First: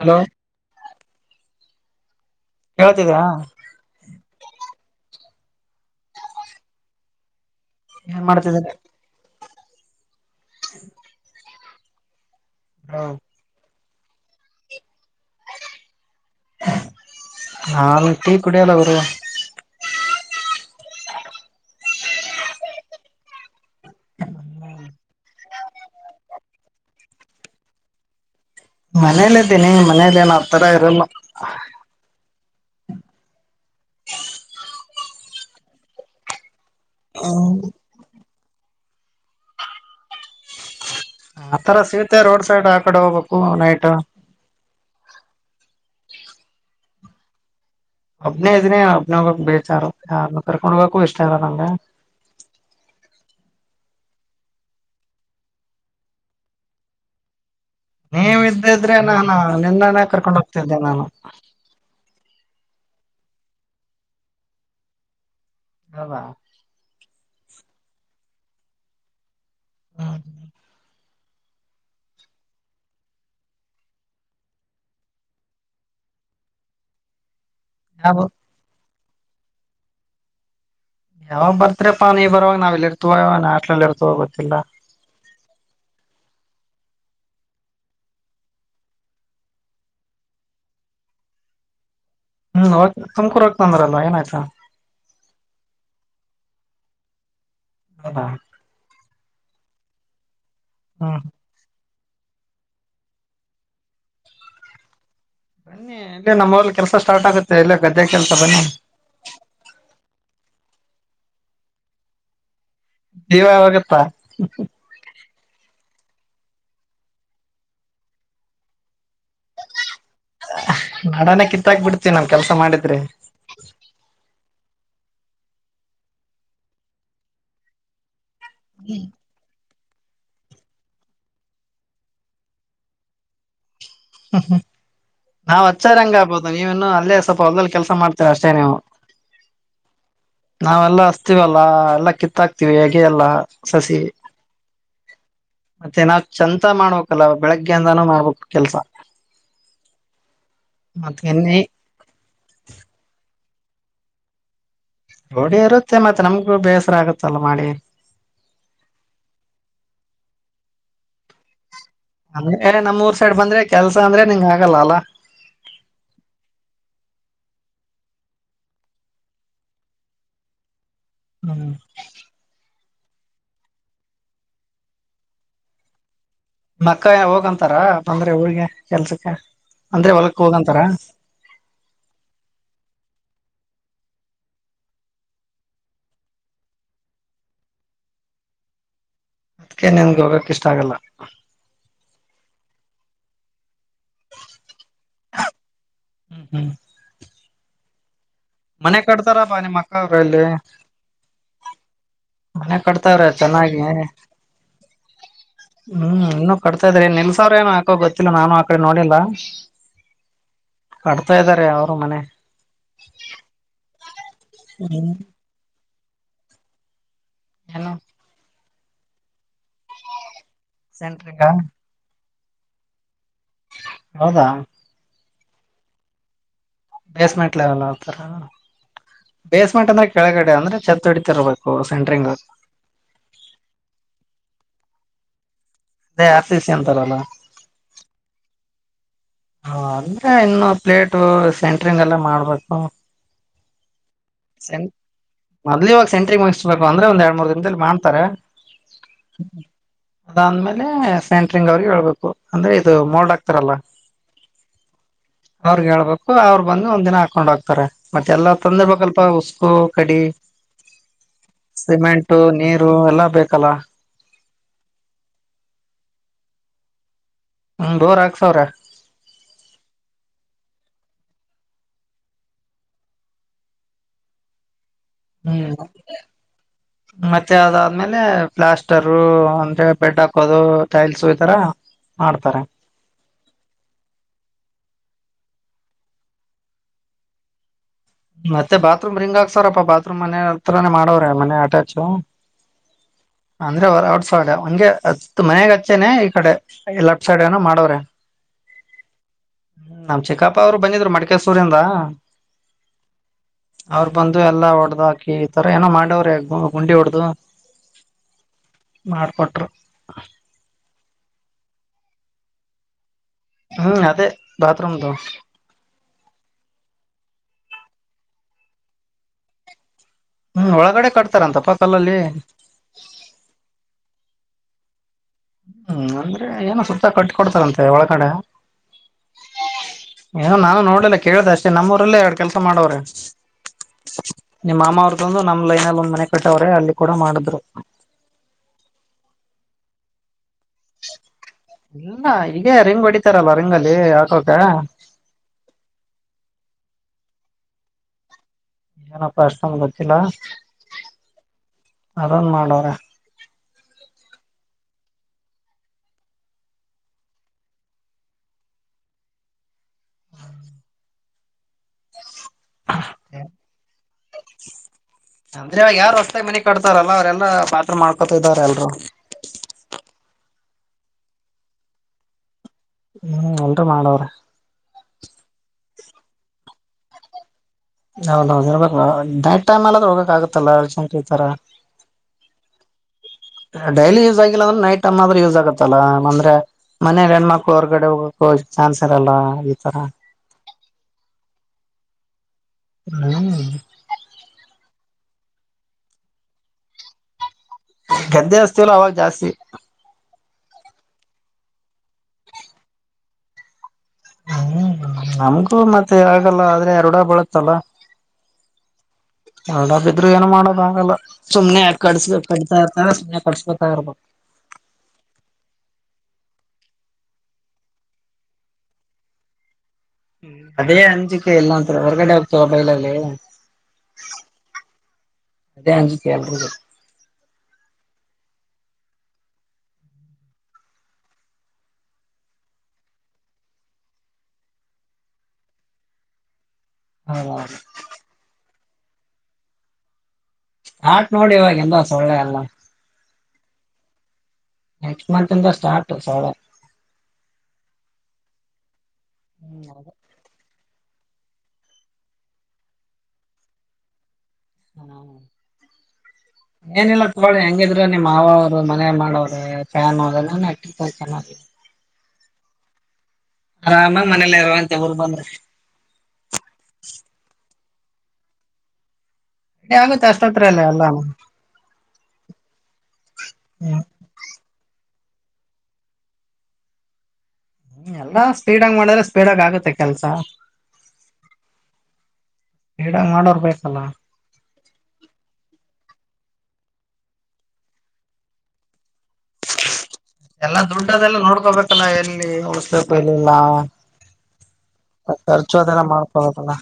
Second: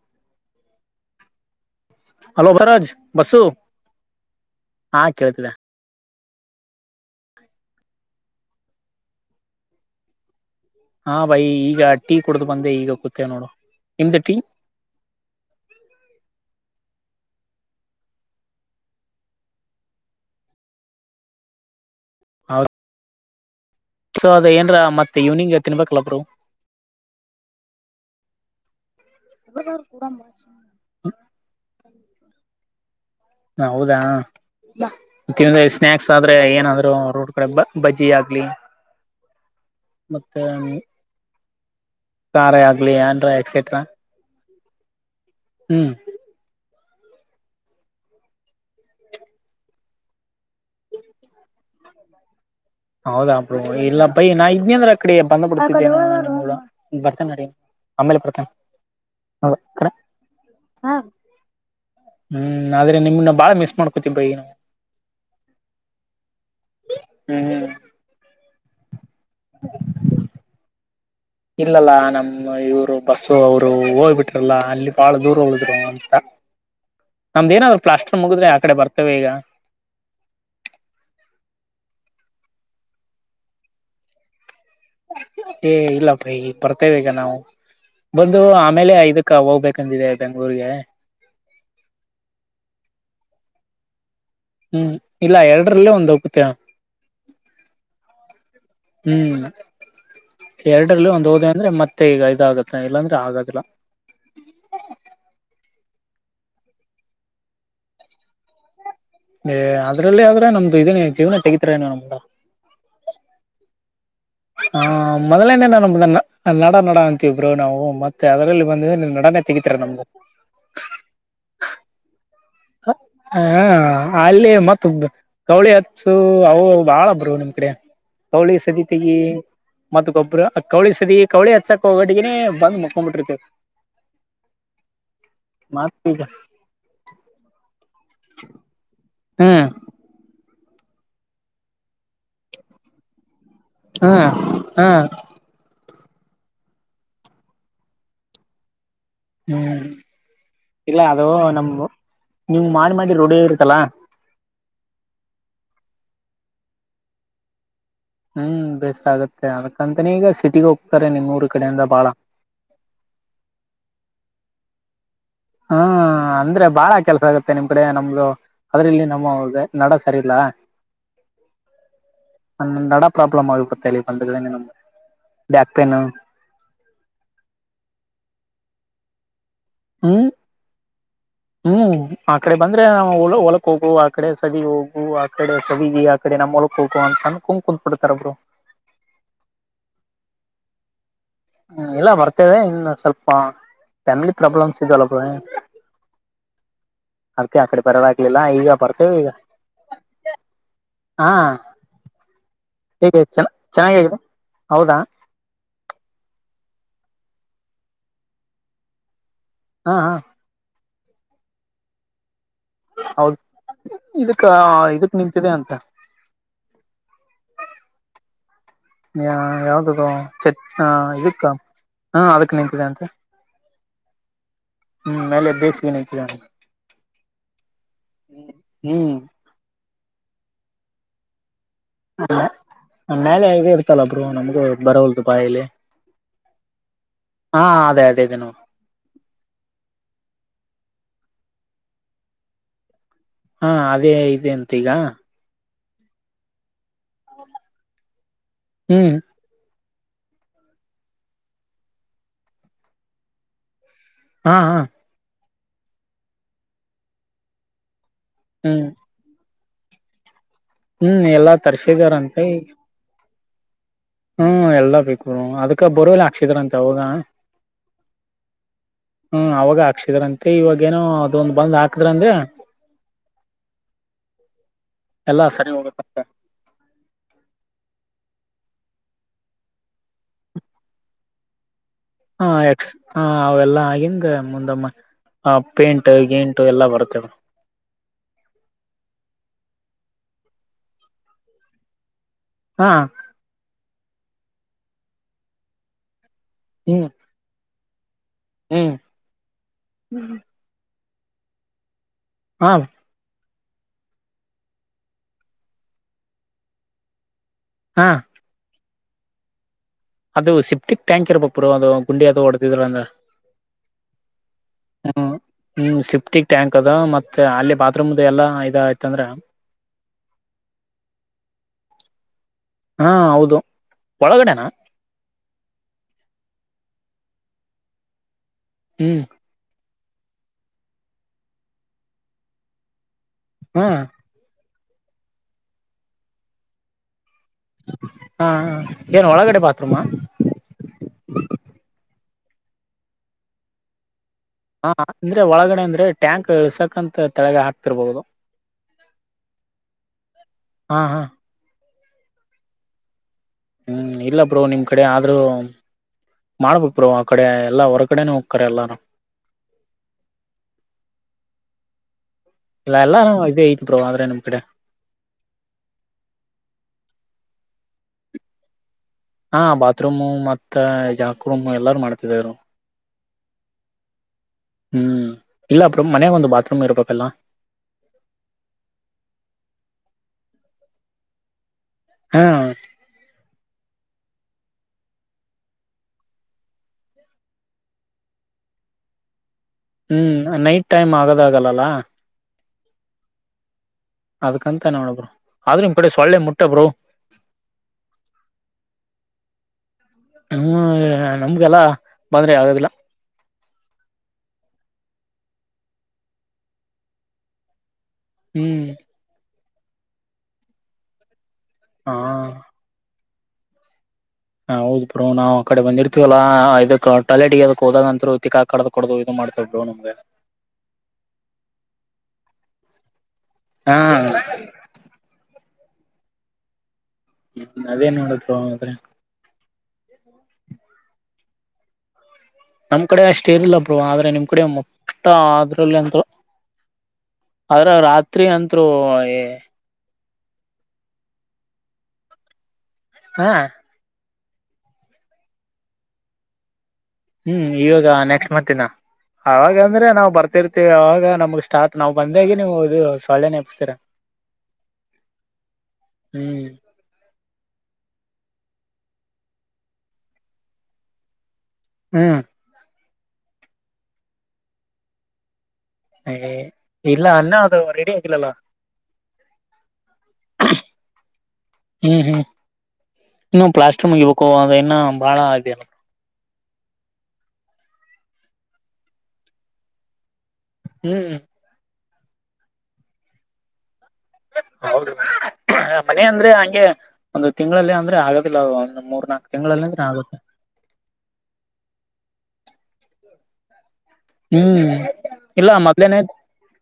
Hello hello ಭರಾಜ್ ಕೇಳ್ತಿದೀರಾ bus ಹಾ ಕೇಳ್ತಿದೆ. ಏನ್ ಮಾಡ್ತಿದ್ರಿ [inaudible] ಹಾ ಬೈ ಈಗ ಟೀ ಕುಡ್ದ್ ಬಂದೆ ಈಗ ಕೂತೇವ್ ನೋಡು ನಿಮ್ದ ಟೀ. ನಾನ್ ಟೀ ಕುಡಿಯಲ್ಲ ಬ್ರೋ ಹೌ ಸೊ ಅದ ಏನ್ರ ಮತ್ತೆ ಇವ್ನಿಂಗ್ ತಿನ್ಬೇಕಲ ಬ್ರೋ. ಮನೇಲಿದ್ದೀನಿ ಮನೇಲೇನ್ ಆ ತರ ಇರಲ್ಲ. ಹೌದಾ ತಿನ್ದೆ ಸ್ನಾಕ್ಸ್ ಆದ್ರೆ ಏನಾದ್ರು ರೋಡ್ ಕಡೆ ಬ ಬಜ್ ಜಿ ಆಗ್ಲಿ ಮತ್ತ ಆತರ ಸಿಗುತ್ತೆ ರೋಡ್ ಸೈಡ್ ಆ ಕಡೆ ಏನ್ರ ಹೋಗ್ಬೇಕು ಎಕ್ಸೆಟ್ರಾ ನೈಟ್. ಹ್ಮ್ ಒಬ್ನೇ ಇದೀನಿ ಒಬ್ನೇ ಹೋಗಕ್ ಬೇಜಾರು ರ್ಯಾನು ಕರ್ಕೊಂಡ್ ಹೋಗಕು ಇಷ್ಟ ಇಲ್ಲ ನಂಗೆ. ಹೌದಾ ಬ್ರೋ ಇಲ್ಲ ಬೈ ನಾ ಇದ್ನ್ಯಂದ್ರ ಅ ಕಡೆ ಬಂದ ಬಿಡ್ತಿದ್ದೇ ಬರ್ತೇನ ನಡಿ. ಆಮೇಲೆ ನೀವ್ ಬರ್ತೇನ್ ಇದ್ದಿದ್ರೆ ನಾನ್ ಹೌದ ಕರೆ ನಿನ್ನನೇ ಕರ್ಕೊಂಡ್ ಹೋಗ್ತಿದ್ದೆ ನಾನು. ಹ್ಮ್ ಆದ್ರೆ ನಿಮ್ನ ಬಾಳ ಮಿಸ್ ಮಾಡ್ಕೊತಿನ್ ಬಯ್ ಹೌದಾ ಹ್ಮ್ ಹ್ಮ್ ಹ್ಮ [unintelligible] ಇಲ್ಲಲ್ಲ ನಮ್ಮ್ ಇವ್ರು ಬಸ್ಸು ಅವ್ರು ಹೋಗ್ಬಿಟ್ರಲ್ಲ ಅಲ್ಲಿ ಬಾಳ ದೂರ ಹುಳಿದ್ರು [inaudible] ನಮ್ದ ಏನಾದ್ರರು ಯಾವ ಪ್ಲಾಸ್ಟ್ರರ್ ಮುಗಿದ್ರೆ ಆ ಕಡೆ ಬರ್ತೇವೆ ಈಗ. ಯಾವಾಗ ಬರ್ತ್ರಪ್ಪ ನೀ ಬರವಾಗ ನಾವ ಇಲ್ಲಿ ಇರ್ತವ ನಾ ಆಸ್ಟ್ಲಲ್ಲಿ ಇರ್ತವ ಗೊತ್ತಿಲ್ಲ. ಏ ಇಲ್ಲಪ್ಪ ಈ ಬರ್ತೇವೆ ಈಗ ನಾವು. ಬಂದು ಆಮೇಲೆ ಐದಕ್ಕೆ ಹೋಗ್ಬೇಕಂದಿದೆ ಬೆಂಗ್ಳೂರ್ಗೆ. ಹ್ಮ್ ವಕ್ ತುಮಕೂರಗ ತಂದ್ರಲ್ಲ ಏನಾಯ್ತು. ಹ್ಮ್ ಇಲ್ಲ ಎರಡರಲ್ಲೇ ಒಂದ್ ಹೋಗತ. ಹಾ ಹ್ಮ್ ಎರಡರಲ್ಲಿ ಹ್ಮ್ ಒಂದ್ ಹೋದ್ ಅಂದ್ರೆ ಮತ್ತೆ ಈಗ ಇದಾಗತ್ತ ಇಲ್ಲಾಂದ್ರೆ ಆಗದಿಲ್ಲ. ಬನ್ನಿ ಇಲ್ಲೇ ನಮ್ಮೂರಲ್ ಕೆಲಸ ಸ್ಟಾರ್ಟ್ ಆಗುತ್ತೆ ಇಲ್ಲೆ ಗದ್ದೆ ಕೆಲಸ ಬನ್ನಿ. ಏ ಅದ್ರಲ್ಲಿ ಆದ್ರ ನಮ್ದು ಇದೀನ ಜೀವನ ತಗಿತರ ನೀವ್ ನಮ್ದ. ಜೀವ ಹೋಗುತ್ತಾ. ಮೊದಲೇ ನಮ್ದ ನಡ ನಡ ಅಂತೀವ್ ಬ್ರು ನಾವು ಮತ್ತೆ ಅದರಲ್ಲಿ ಬಂದವೆಂದ್ರ ನಡಾನೆ ತೆಗಿತಿರೆ ನಮ್ದು. ನಾಡನ ಕಿತ್ತಾಕ್ ಬಿಡ್ತೀ ನಮ್ ಕೆಲ್ಸ ಮಾಡಿದ್ರೆ. ಹ ಅಲ್ಲಿ ಮತ್ತ ಬ ಕೌಳಿ ಹಚ್ಚು ಅವು ಬಾಳ ಬ್ರೊ ನಿಮ್ ಕಡೆ. ಕೌವಳಿ ಸದಿ ತೆಗಿ. ಮತ್ತ ಗೊಬ್ಬರ ಕೌಳಿ ಸದಿ ಕೌಳಿ ಹಚ್ಚಕ್ ಹೋಗಟ್ಟಗನೇ ಬಂದ ಮುಕೊಂಬ್ಬಟ್ಟಿರತೇವ. ಹ್ಮ ಹ್ಮ ನಾವ್ ಹಚ್ಚಾರ ಮತ್ ಹೆಂಗ ಈಗ ಆಗ್ಬೋದು ನೀವೇನ್ನು ಅಲ್ಲೇ ಸ್ವಲ್ಪ ಹೊಲ್ದಲ್ ಕೆಲ್ಸ ಮಾಡ್ತೀರ ಅಷ್ಟೇ ನೀವು. ಹ್ಮ ನಾವೆಲ್ಲಾ ಅಸ್ತೀವಲ್ಲಾ ಎಲ್ಲಾ ಕಿತ್ತಾಕ್ತಿವಿ ಹಗಿಯಲ್ಲ. ಹ್ಮ ಹಾ ಮತ್ತೆ ನಾವ್ ಚಂತನ ಮಾಡ್ಬೇಕಲ್ಲ ಬೆಳಗ್ಗೆಯಂದಾನೂ ಮಾಡ್ಬೇಕು ಕೆಲ್ಸ. ಹ್ಮ್ ಇಲ್ಲ ಮತ್ ಅದು ಎನ್ನಿ ನಮ್ದು ನೀವ್ ಮಾಡಿ ಮಾಡಿ ರೂಡೀ ಇರುತ್ತಲ್ಲಾ. ರೂಡಿ ಇರುತ್ತೆ ಮತ್ತ್ ನಮ್ಗೂ ಬೇಸರ ಆಗುತ್ತಲ್ಲ ಮಾಡಿ. ಹ್ಮ್ ಬೇಸ್ರ ಆಗತ್ತೆ ಅದಕಂತನೆ ಈಗ ಸಿಟಿಗ ಹೋಗ್ತಾರೆ ನಿಮ್ಮೂರು ಕಡೆಯಿಂದ ಬಾಳ. ಅಂದ್ರೆ ನಮ್ ಊರ್ ಸೈಡ್ ಬಂದ್ರೆ ಕೆಲ್ಸ ಅಂದ್ರೆ ನಿಂಗ್ ಆಗಲ್ಲ ಅಲ್ಲಾ. ಹ್ಮ್ ಅಂದ್ರೆ ಬಾಳ ಕೆಲ್ಸ ಆಗುತ್ತೆ ನಿಮ್ ಕಡೆ ನಮ್ದು. ಅದ್ರಲ್ಲಿ ನಮ್ಮವ್ರದೆ ನಡ ಸರಿ ಇಲ್ಲ. ಹ್ಮ ನಡ ಪ್ರಾಬ್ಲಮ್ ಆಗ್ಬಿಡುತ್ತೆ ಇಲ್ಲಿಗ್ ಬಂದಗಳೆನೆ ನಮಗ ಬ್ಯಾಕ್ ಪೇನ್. ಮಕ್ಕ ಹೋಗಂತಾರ ಬಂದ್ರೆ ಊರಿಗೆ ಕೆಲ್ಸಕ್ಕೆ ಅಂದ್ರೆ ಹ್ಮ್ ಹೊಲಕ್ ಹೋಗಂತಾರ. ಹ್ಮ್ ಆ ಕಡೆ ಬಂದ್ರೆ ನಾವು ಹೊಲಕ್ ಹೋಗು ಆ ಕಡೆ ಸದಿ ಹೋಗು ಆ ಕಡೆ ಸದಿ ಆ ಕಡೆ ನಮ್ಮೊಲಕ ಹೋಗು ಅಂತ [unintelligible] ಕೊಡ್ತಾರ ಬ್ರೊ. ಅದ್ಕೆ ನಿನ್ಗ್ ಹೋಗಕ್ ಇಷ್ಟ ಆಗಲ್ಲ. ಹ್ಮ್ ಇಲ್ಲ ಬರ್ತಿವೀ ಇನ್ನು ಸ್ವಲ್ಪ ಫ್ಯಾಮಿಲಿ ಪ್ರಾಬ್ಲಮ್ಸ್ ಇದಲ್ ಹ್ಮ್ ಹ್ಮ್ ಅದಕ್ಕೆ ಆ ಕಡೆ ಬರದಾಗಲಿಲ್ಲ ಈಗ ಮನೆ ಬರ್ತೇವೆ ಕಡ್ತಾರ ಪ ನಿಮ್ಮ ಅಕ್ಕ ಅವ್ರಲ್ಲಿ. ಹ್ಹಾಆ ಮನೆ ಕಟ್ತಾವ್ರೆ ಚೆನ್ನಾಗಿ [inaudible] ಚೆನ್ನಾಗಾಗಿದೆ ಹೌದಾ ಹ್ಮ್ ಇನ್ನೂ ಕಟ್ತಾಯಿದ್ರಿ ನಿಲ್ಸಾವ್ರ ಏನೊ ಹಾಕೋ ಗೊತ್ತಿಲ್ಲ ನಾನು ಆ ಕಡೆ ನೋಡಿಲ್ಲಾ ಹ ಹಾ. ಕಟ್ಟ್ತಾ ಇದಾರೆ ಅವರು ಮನೆ ಹೌದ್ [inaudible] ಇದಕ್ಕ ಹ್ಮ್ ಇದಕ್ ನಿಂತಿದೆ ಅಂತ ಹೆಣ್ಣು ಯಾ ಯಾವ್ದದು ಚಕ್ ಹ್ಞಾ ಸೆಂಟ್ರಿಗ ಇದಕ್ಕ ಹಾ ಅದಕ್ ನಿಂತಿದೆ ಅಂತ [inaudible] ಹೌದಾ ಹ್ಮ್ ಮೇಲೆ ಬೇಸಿಗೆನೆ [unintelligible] ಬೆಸ್ಮೆಂಟ್ ಲೆವೆಲ್ ಆತರ ಹ್ಮ್ [inaudible] ಬೇಸ್ಮೆಂಟ್ ಅಂದ್ರೆ ಕೆಳಗಡೆ ಅಂದ್ರೆ ಚತ್ತ್ ಹೊಡತಿರ್ಬೇಕು ಹೂಂ ಸೆಂಟ [unintelligible] ಮೇಲೆ ಇದು ಇರ್ತಲ್ಲ ಬ್ರೋ ನಮಗೂ ಬರವಲ್ದು ಬಾಯಲ್ಲಿ ಅದೇ ಆರ್ ಸಿ ಸಿ ಅಂತಾರಲ್ಲಾ ಹಾ ಅದೇ ಅದೇ ಅದೇ ನೋ ಹ ಅಂದ್ರೆ ಇನ್ನು ಪ್ಲೇಟೂ ಸೆಂಟ್ರಿಂಗ್ ಎಲ್ಲಾ ಮಾಡ್ಬೇಕು ಹಾ ಅದೇ ಇದೆ ಅಂತ ಈಗ ಮೊದ್ಲಿವಾಗ ಸೆಂಟ್ರಿಂಗ್ ಮುಗಿಸ್ಬೇಕು ಅಂದ್ರೆ ಒಂದ್ ಎರಡ್ ಮೂರ್ ದಿನಂದಲ್ಲಿ ಮಾಡ್ತಾರೆ [inaudible] ಹ್ಮ್ ಅದಾದ್ಮೇಲೆ ಸೆಂಟ್ರಿಂಗ್ ಅವ್ರಿಗೆ ಹೇಳ್ಬೇಕು ಅಂದ್ರೆ ಇದು ಮೋಲ್ಡ್ ಹಾಕ್ತಾರಲ್ಲಾ ಹಾ ಹಾ. ಅವ್ರಗ್ ಹೇಳ್ಬೇಕು ಅವ್ರು ಬಂದು ಒಂದ್ ದಿನ ಹಾಕೊಂಡ್ ಹೋಗ್ತಾರೆ ಮತ್ತೆ ಎಲ್ಲ ಹ್ಮ್ ತಂದಿರ್ಬೆಕಲ್ಲಾ ಪ್ಪ ಉಸ್ಕು ಕಡಿ ಹ್ಮ್ ಎಲ್ಲಾ [inaudible] ಸಿಮೆಂಟು ತರ್ಸಿದಾರಂತೆ ನೀರು ಎಲ್ಲಾ ಬೇಕಲ್ಲಾ ಹ್ಮ ಎಲ್ಲಾ ಬೇಕು ಬ್ರೋ ಅದಕ್ಕ ಬೊರವೆಲ್ಲ್ ಹಾಕ್ಸೀದಾರಂತೆ ಹೌದಾ ಹ್ಮ ಬೋರ್ ಹಾಕ್ಸವ್ರೆ ಹ್ಮ್ ಅವಾಗ ಹಾಕ್ಸಿದ್ರಂತೆ ಇವಾಗ ಏನೋ ಅದೊಂದ್ ಬಂದ್ ಹಾಕದ್ರ ಅಂದ್ರೆ [inaudible] ಎಲ್ಲಾ ಹ್ಮ್ ಸರಿ ಹೋಗುತ್ತಂತೆ. ಮತ್ತೆ ಅದಾದ್ಮೇಲೆ ಪ್ಲಾಸ್ಟರೂ ಅಂದ್ರೆ ಬೆಡ್ ಹಾಕೋದು ಟೈಲ್ಸು ಈ ತರಾ [inaudible] ಹು ಹ ಅವೆಲ್ಲಾ ಆಗಿಂದ ಮುಂದಮ್ಮ ಪೇಂಟ್ ಗೀಂಟು ಎಲ್ಲಾ ಬರುತ್ತೇವ ಮತ್ತೆ ಬಾತ್ರೂಮ್ ರಿಂಗ್ ಆಗ್ಸಾರಪ್ಪಾ ಬಾತ್ರೂಮ್ ಮನೆ ಹತ್ರಾನೆ ಮಾಡೋವ್ರ ಮನೆ ಅಟ್ಯಾಚು ಹಾ ಅಂದ್ರೆ ಹೊರಗ್ ಔಟ್ ಸೈಡ್ ಹಂಗೆ ಅತ್ತ್ ಮನೆಗೆ ಹಚ್ಚಿನೆ ಈ ಕಡೆ ಹ್ಮ್ ಲೆಫ್ಟ್ ಸೈಡ್ ಏನೋ ಮಾಡವ್ರೆ. ಹ್ಮ್ [inaudible] ನಮ್ ಚಿಕ್ಕಪ್ಪ ಅವ್ರು ಬಂದಿದ್ರು ಮಡಿಕೆಸೂರಿಂದಾ ಹಾ. ಅವ್ರು ಬಂದು ಎಲ್ಲಾ ಹೊಡ್ದ ಹಾಕಿ ಈ ತರಾ ಏನೋ ಮಾಡವ್ರ ಗು ಗುಂಡಿ ಹೊಡೆದು ಹ. ಮಾಡ್ಕೊಟ್ರು ಅದು ಸಿಪ್ಟಿಕ್ ಟ್ಯಾಂಕ್ ಇರ್ಬೆಕ್ ಬ್ರೋ ಅದು ಗುಂಡಿ ಅದು ಹೊಡದಿದ್ರ ಅಂದ ಹ್ಮ್ ಅದೇ ಬಾತ್ರೂಮ್ದೂ ಹ್ಮ ಸಿಫ್ಟಿಕ್ ಟ್ಯಾಂಕ್ ಅದ ಮತ್ತೆ ಅಲ್ಲಿ ಬಾತ್ರೂಮ್ದ ಎಲ್ಲ ಇದ ಆಯ್ತ ಅಂದ್ರೆ ಹ್ಮ್ ಒಳಗಡೆ ಕಟ್ತಾರಂತ ಪಾ ಕಲ್ಲಲ್ಲಿ ಹಾ ಹೌದು ಒಳಗಡೆನಾ ಹ್ಮ್ ಅಂದ್ರೆ ಏನೋ ಸುತ್ತ ಕಟ್ಟಿ ಕೊಡ್ತಾರಂತೆ ಒಳಗಡೆ ಹ್ಮ. ಏನೋ ನಾನು ನೋಡಲ್ಲ ಕೇಳ್ದ ಅಷ್ಟೇ ನಮ್ಮೂರೆಲ್ಲ ಎರಡು ಕೆಲ್ಸ ಮಾಡವ್ರೆ. ಹಾ ನಿಮ್ ಮಾಮ ಅವರದೊಂದು ನಮ್ ಲೈನ್ ಅಲ್ಲಿ ಒಂದ್ ಮನೆ ಕಟ್ಟವ್ರೆ ಅಲ್ಲಿ ಕೂಡ ಮಾಡಿದ್ರು. ಹಾ ಹ ಏನ್ ಒಳಗಡೆ ಬಾತ್ರೂಮಾ. ಇಲ್ಲ ಹಿಂಗೇ ರಿಂಗ್ ಹೊಡಿತಾರಲ್ಲ ರಿಂಗ್ ಅಲ್ಲಿ ಹಾಕೋಕೆ. ಹ ಅಂದ್ರೆ ಒಳಗಡೆ ಅಂದ್ರೆ ಟ್ಯಾಂಕ್ ಇಸಕಂತ ತಳಗ ಹಾಕ್ತಿರ್ಬಹುದು ಏನಪ್ಪ ಅಷ್ಟೊಂದು ಗೊತ್ತಿಲ್ಲ ಹಾ ಹಾ ಅದೊಂದು ಮಾಡವ್ರೆ. ಹ್ಮ್ ಇಲ್ಲ ಬ್ರೋ ನಿಮ್ ಕಡೆ ಆದ್ರೂ. ಮಾಡ್ಬೇಕ್ ಬ್ರೋ ಆ ಕಡೆ ಎಲ್ಲ ಹೋರಾಡಗೆ ಹೋಕರೇ ಎಲ್ಲಾರು. [unintelligible] ಇಲ್ಲ ಎಲ್ಲಾ ನೆ ಇದ ಐತ್ ಬ್ರೋ ಆದ್ರೆ ನಿಮ್ ಕಡೆ. ಅಂದ್ರೆ ಯಾರು ಹೊಸತ್ತಾಗಿ ಮನೆ ಕಟ್ತಾರಲ್ಲ ಅವರೆಲ್ಲಾ ಬಾತ್ರೂಮ್ ಮಾಡ್ಕೊತಿದಾರೆ ಎಲ್ರು. ಹಾ ಬಾತ್ರೂಮ್ ಮತ್ತ ಜಾಕ ರೂಮ್ ಎಲ್ಲಾರ ಮಾಡ್ತಿದರು. ಹ್ಮ್ ಎಲ್ರು ಮಾಡವ್ರೆ. ಹ್ಮ್ ಇಲ್ಲ ಬ್ರೋ ಮನೆಗೆ ಒಂದು ಬಾತ್ರೂಮ್ ಇರ್ಬೇಕಲ್ಲ. ಹೌದೌದು ಇರಬೇಕು ಡೇ ಟೈಮಲ್ಲಿ ಹೋಗಕ್ಕಾಗುತ್ತಲ್ಲ ಅರ್ಜೆಂಟ್ ಇತರ. ಹಾ ಡೈಲಿ ಯೂಸ್ ಆಗಿಲ್ಲ ಅಂದ್ ನೈಟ್ ಟಮ್ ಆದ್ರೂ ಯೂಸ್ ಆಗತ್ತಲ್ಲಾ ಅಂದ್ರೆ. ಮನೇಲಿ ಹೆಣ್ಮಕ್ಳು ಹೊರ್ಗಡೆ ಹೋಗಕ ಚಾನ್ಸ್ ಇರಲ್ಲ ಈ ತರ. ಹ್ಮ್ ನೈಟ್ ಟೈಮ್ ಆಗೋದಾಗಲ್ಲಲ್ಲಾ. ಹ್ಮ ಅದಕ್ಕಂತ ನೋಡಬ್ರು ಆದ್ರ ನಿಮ್ ಕಡೆ ಸೊಳ್ಳೆ ಮುಟ್ಟಬ್ರೋ. ಗದ್ದೆ ಅಸ್ತಿಲ್ಲ ಅವಾಗ ಜಾಸ್ತಿ. ಹ್ಮ್ ನಮ್ಗೆಲ್ಲಾ ಬಂದ್ರೆ ಆಗದಿಲ್ಲ. ಹ್ಮ್ ನಮಗೂ ಮತ್ತೆ ಆಗಲ್ಲ ಆದ್ರೆ ರೂಡ ಬಳತ್ತಲ್ಲ. ಹ್ಮ್ ರುಡ ಬಿದ್ರೆ ಏನು ಮಾಡೋದ ಆಗಲ್ಲ ಸುಮ್ಮನೆ [unintelligible] ಕಡಸ್ಲು ಹಾ ಕಡಿತಾ ಇರ್ತವೆ ಸುಮ್ಮನೆ ಕಡಿಸ್ಕೊಳ್ತಾ ಇರಬೇಕು. ಹ ಹೌದ್ ಬ್ರೋ ನಾವ್ ಆ ಕಡೆ ಬಂದಿರ್ತೀವಲ್ಲ ಅ ಇದಕ್ ಟಾಯ್ಲೆಟ್ ಗೆ ಅದಕ್ ಹೋದಾಗ ಅಂತೂ ತಿಕ. ಕಡ್ದು ಕಡ್ದು ಇದು ಮಾಡ್ತವ್ ಬ್ರೋ ನಮ್ಗೆ. ಅದೇ ಅಂಜಿಕೆ ಇಲ್ಲಾ ಅಂತ ಹೊರಗಡೆ ಹೋಗ್ತಾರ ಬೈಲಲ್ಲಿ. ಹಾ ಅದೇ [unintelligible] ಎಲ್ಲರಿಗೂ. ಹ ಅದೇನ್ ನೋಡಿದ್ ಆದ್ರೆ. [unintelligible] ನಮ್ ಕಡೆ ಅಷ್ಟು ಇರಲಿಲ್ಲ ಬ್ರು ಆದ್ರೆ ನಿಮ್ ಕಡೆ ಮೊತ್ತ ಅದ್ರಲ್ಲಿ ಅಂತರು. ಹೌದ ಆದರ ರಾತ್ರಿ ಅಂತ್ತ್ರು ಏ. ಆಟ್ ನೋಡಿ ಇವಾಗ ಎಂದ ಸೊಳ್ಳೆ ಅಲ್ಲ. ಹಾ ನೆಕ್ಸ್ಟ್ ಮಂತ್ ಇಂದ ಸ್ಟಾರ್ಟ್ ಸೊಳ್ಳೆ. ಹ್ಮ್ ಇವಾಗ ನೆಕ್ಸ್ಟ್ ಮಂತ್ ಇಂದ ಅವಾಗ ಹ್ಮ್ ಅಂದ್ರೆ ನಾವ್ ಬರ್ತಿರ್ತಿ. ಅವಾಗ ನಮ್ಗ್ ಸ್ಟಾರ್ಟ್ ನಾವ್ ಬಂದಾಗೆ ನೀವು ಇದು ಸೊಳ್ಳೆ ನೆಪಸ್ತೀರ. [unintelligible] ಹ್ಮ್ ಏನಿಲ್ಲ ತೊಗೊಳ್ಳಳಿ ಹೆಂಗಿದ್ರ ನಿಮ್ಮ್ ಮಾವ ಅವರು ಮನೆ ಮಾಡವ್ರೆ ಫ್ಯಾನ್ ಅವದೆಲ್ಲ [unintelligible] ಚೆನ್ನಾಗಿ. ಹ್ಮ್ ಆರಾಮಾಗಿ ಮನೇಲ್ಲ ಇರುವಂತಿ ಉರ ಬಂದ್ರೆ. ಏ ಇಲ್ಲ ಅನ್ನ ಅದು ರೆಡಿ ಆಗಿಲ್ಲಲ್. ಏ ಆಗುತ್ತ ಅಷ್ಟ ಹತ್ರಲೆ ಎಲ್ಲಾನು. ಹ್ಮ್ ಹ್ಮ್ ಇನ್ನು ಪ್ಲಾಸ್ಟರ್ ಮುಗಿಬೇಕು ಅದ ಇನ್ನ ಬಾಳ ಅದ ಏನೋ. ಹ್ಮ ಎಲ್ಲಾ ಸ್ಪೀಡ್ ಆಗಿ ಮಾಡಿದ್ರೆ ಸ್ಪೀಡ್ ಆಗಿ ಆಗುತ್ತೆ ಕೆಲ್ಸ. ಹ್ಮ್ ಸ್ಪೀಡಾಗ ಮಾಡೋರ್ ಬೇಕಲ್ಲ. ಹೌದು ಮನೆ ಅಂದ್ರೆ ಹಂಗೆ ಒಂದು ತಿಂಗಳಲ್ಲಿ ಅಂದ್ರೆ ಆಗೋದಿಲ್ಲ ಅದು ಒಂದ ಮೂರ್ನಾಕ್ ತಿಂಗಳಲ್ಲಿ ಅಂದ್ರೆ ಆಗುತ್ತ ಎಲ್ಲಾ ದುಡ್ಡದಲ್ಲ ನೋಡ್ಕೋಬೇಕಲ್ಲ ಎಲ್ಲಿ ಉಳಸ್ಬೇಕು ಎಲ್ಲಿಲ್ಲಾ ಹ್ಮ್ ಇಲ್ಲ ಮೊದ್ಲೇನೆ ಮಾಡ್ಕೋಬೇಕಲ್ಲ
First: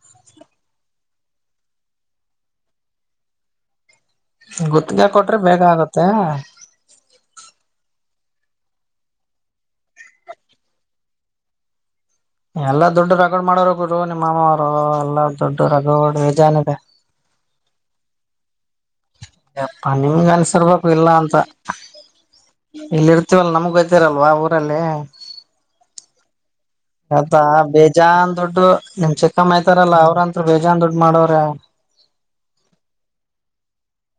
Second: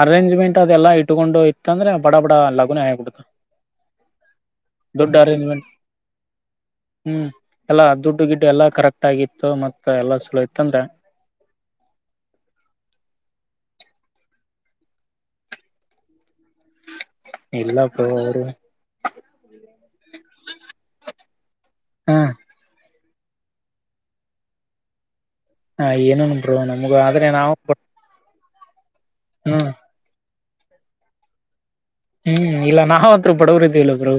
ಅರೇಂಜ್ಮೆಂಟ್ ಅದೆಲ್ಲ ಇಟ್ಕೊಂಡು ಇತ್ತ ಅಂದ್ರೆ ಬಡ ಬಡ ಲಗುನೆ ಆಗ್ಬಿಡ್ತದ. ಗುತ್ಗೆ ಕೊಟ್ರೆ ಬೇಗ ಆಗತ್ತೆ. ಹ್ಮ್ ಎಲ್ಲಾ ದುಡ್ಡು ಗಿಡ್ ಎಲ್ಲಾ ಕರೆಕ್ಟಾಗಿತ್ತು ಮತ್ತ ಎಲ್ಲಾ ಚೋಲೋ ಇತ್ತ ಅಂದ್ರೆ ಎಲ್ಲಾ ದುಡ್ಡು ರಗಡ ಮಾಡೋರ್ ಗುರು ನಿಮ್ಮ ಮಾಮವರು ಎಲ್ಲಾ ದುಡ್ಡು ರಗಡ ಬೇಜಾನಿದೆ. ಇಲ್ಲಪ್ಪ ಅವರು ಎಪ್ಪಾ ನಿಮ್ಗ ಅನ್ಸಿರ್ರ್ಬೇಕು ಇಲ್ಲ ಅಂತ. ಹಾ ಇಲ್ಲಿ ಇರ್ತೀವಲ್ಲ ನಮ್ಗ್ ಗೊತ್ತಿರಲ್ವಾ ಊರಲ್ಲಿ? ಹಾ ಏನೇನೋ [inaudible] [unintelligible] ಬೇಜಾನ್ ದುಡ್ಡು ನಿಮ್ ಚಿಕ್ಕಮ್ಮ ಹ್ಮ್ ಇದಾರಲ್ಲಾ ಅವ್ರಂತ್ರು ಬೇಜಾನ್ ದುಡ್ಡ ಮಾಡವ್ರೆ. ಹ್ಮ್ ಇಲ್ಲ ನಾವ ಅಂತ್ರು ಬಡುವ್ರಿದಿವಲ್ಲ ಬ್ರೊ.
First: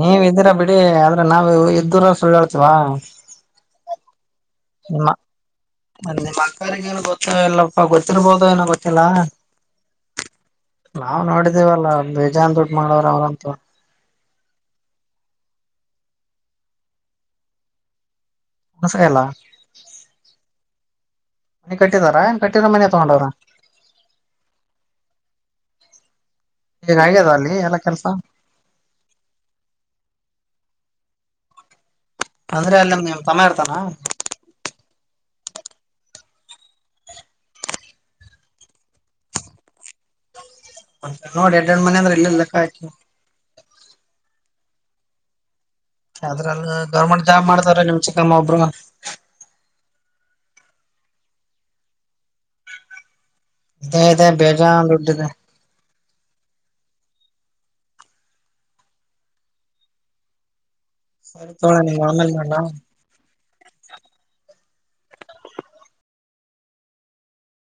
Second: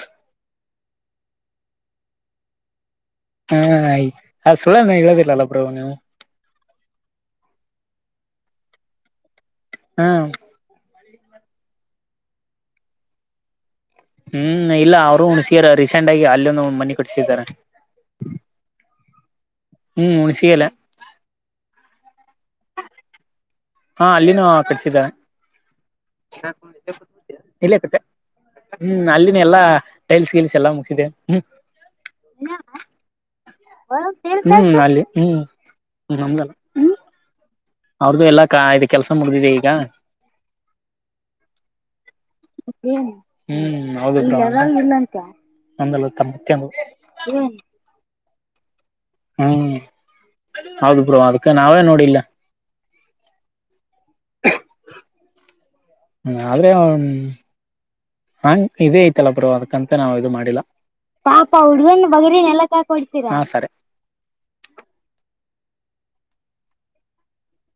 ನೀವ ಇದ್ದೀರಾ ಬಿಡಿ ಆದ್ರೆ ನಾವು ಇದ್ದುರ ಸುಳ್ ಹೇಳ್ತಿವಾ? ಹಾ ಆಯ್ತ್ ಹಾಯ ಸುಳ್ಳನು ಹೇಳದಿಲ್ಲಲ್ಲ ಬ್ರೊ ನೀವು. [unintelligible] ನಿಮ್ಮ ಕಾರಿಗೇನು ಗೊತ್ತ ಇಲ್ಲಪ್ಪ ಗೊತ್ತಿರ್ಬೋದು ಏನೋ ಗೊತ್ತಿಲ್ಲಾ ಹ್ಮ ನಾವು ನೋಡಿದೇವಲ್ಲಾ ಬೇಜಾನ್ ದುಡ್ಡ ಮಾಡೋರೆ ಅವ್ರಂತೂ. ಹ್ಮ್ ಇಲ್ಲ ಅವರು ಹುಣಸಗೆರೆವ್ರು ರೀಸೆಂಟಾಂಗಿ ಅಲ್ಲಿ ಒಂದು ಮನಿ ಕಟ್ಟಸಿದ್ದಾರೆ. ಹೊಸ ಎಲ್ಲ ಹ್ಮ್ ಹುಣಸಿಗೇರಿ. ಮನೀ ಕಟ್ಟಿದಾರಾ ಕಟ್ಟಿರ ಮನೆ ತಗೊಂಡಾರ್? ಹಾ ಅಲ್ಲಿನೂ ಕಟ್ಸದಾ. ಈಗ ಆಗ್ಯದ ಅಲ್ಲಿ ಎಲ್ಲಾ ಕೆಲ್ಸ [unintelligible] ಹ್ಮ್ ಅಲ್ಲಿನ ಎಲ್ಲಾ ಟೈಲ್ಸ್ ಗಿಲ್ಸ್ ಎಲ್ಲಾ ಮುಗಿಸಿದೆ ಹ್ಮ್ ಅಂದ್ರೆ ಅಲ್ಲಿಂದ ನಿಮ್ ತಮ್ಮಾ ಇರ್ತಾನ? ಹ್ಮ್ ಅಲ್ಲಿ ಹಂ ನಮ್ದಲ್ಲ ಅವ್ರದ್ದು ಎಲ್ಲಾ ಕ ಇ ಕೆಲ್ಸ ಮುಗದಿದೆ ಈಗ ಮತ್ತೆ ನೋಡಿ ಯಾಡ್ ಯಾಡ್ ಮನೆ ಅಂದ್ರೆ ಇಲ್ಲೇ ಲೆಕ್ಕಾ ಹಾಕಿ. ಹ್ಮ್ ಹೌದು ಬ್ರೋ [unintelligible] ತಮ್ಮ ಅದ್ರಲ್ ಅತ್ತೆಂದು ಗೌರ್ಮೆಂಟ್ ಜಾಬ್ ಮಾಡತವ್ರ ನಿಮ್ ಚಿಕ್ಕಮ್ಮ ಒಬ್ರು ಹ್ಮ್ ಹೌದು ಬ್ರೋ ಅದಕ್ಕೆ ನಾವೇ ನೋಡಿಲ್ಲ. ಇದೆ ಇದೇ ಬೇಜಾನ ದುಡ್ಡಿದೆ. ಹ್ಮ ಆದ್ರೆ ಹಂಗ ಇದೇ ಐತಲ್ಲ ಬ್ರೋ ಅದಕ್ಕಂತ ನಾವ ಇದು ಮಾಡಿಲ್ಲ. ಸರಿ ಪಾಪಾ ಆ ತೋಳ ನೀವ್ ಹುಡ್ಗನ್ ಆಮೇಲ್ ಬಗರಿನ್ ಮಾಡ್ಲಾ ಎಲ್ಲಾ ಕಾಯಕ ಕೊಡ್ತೀರಾ?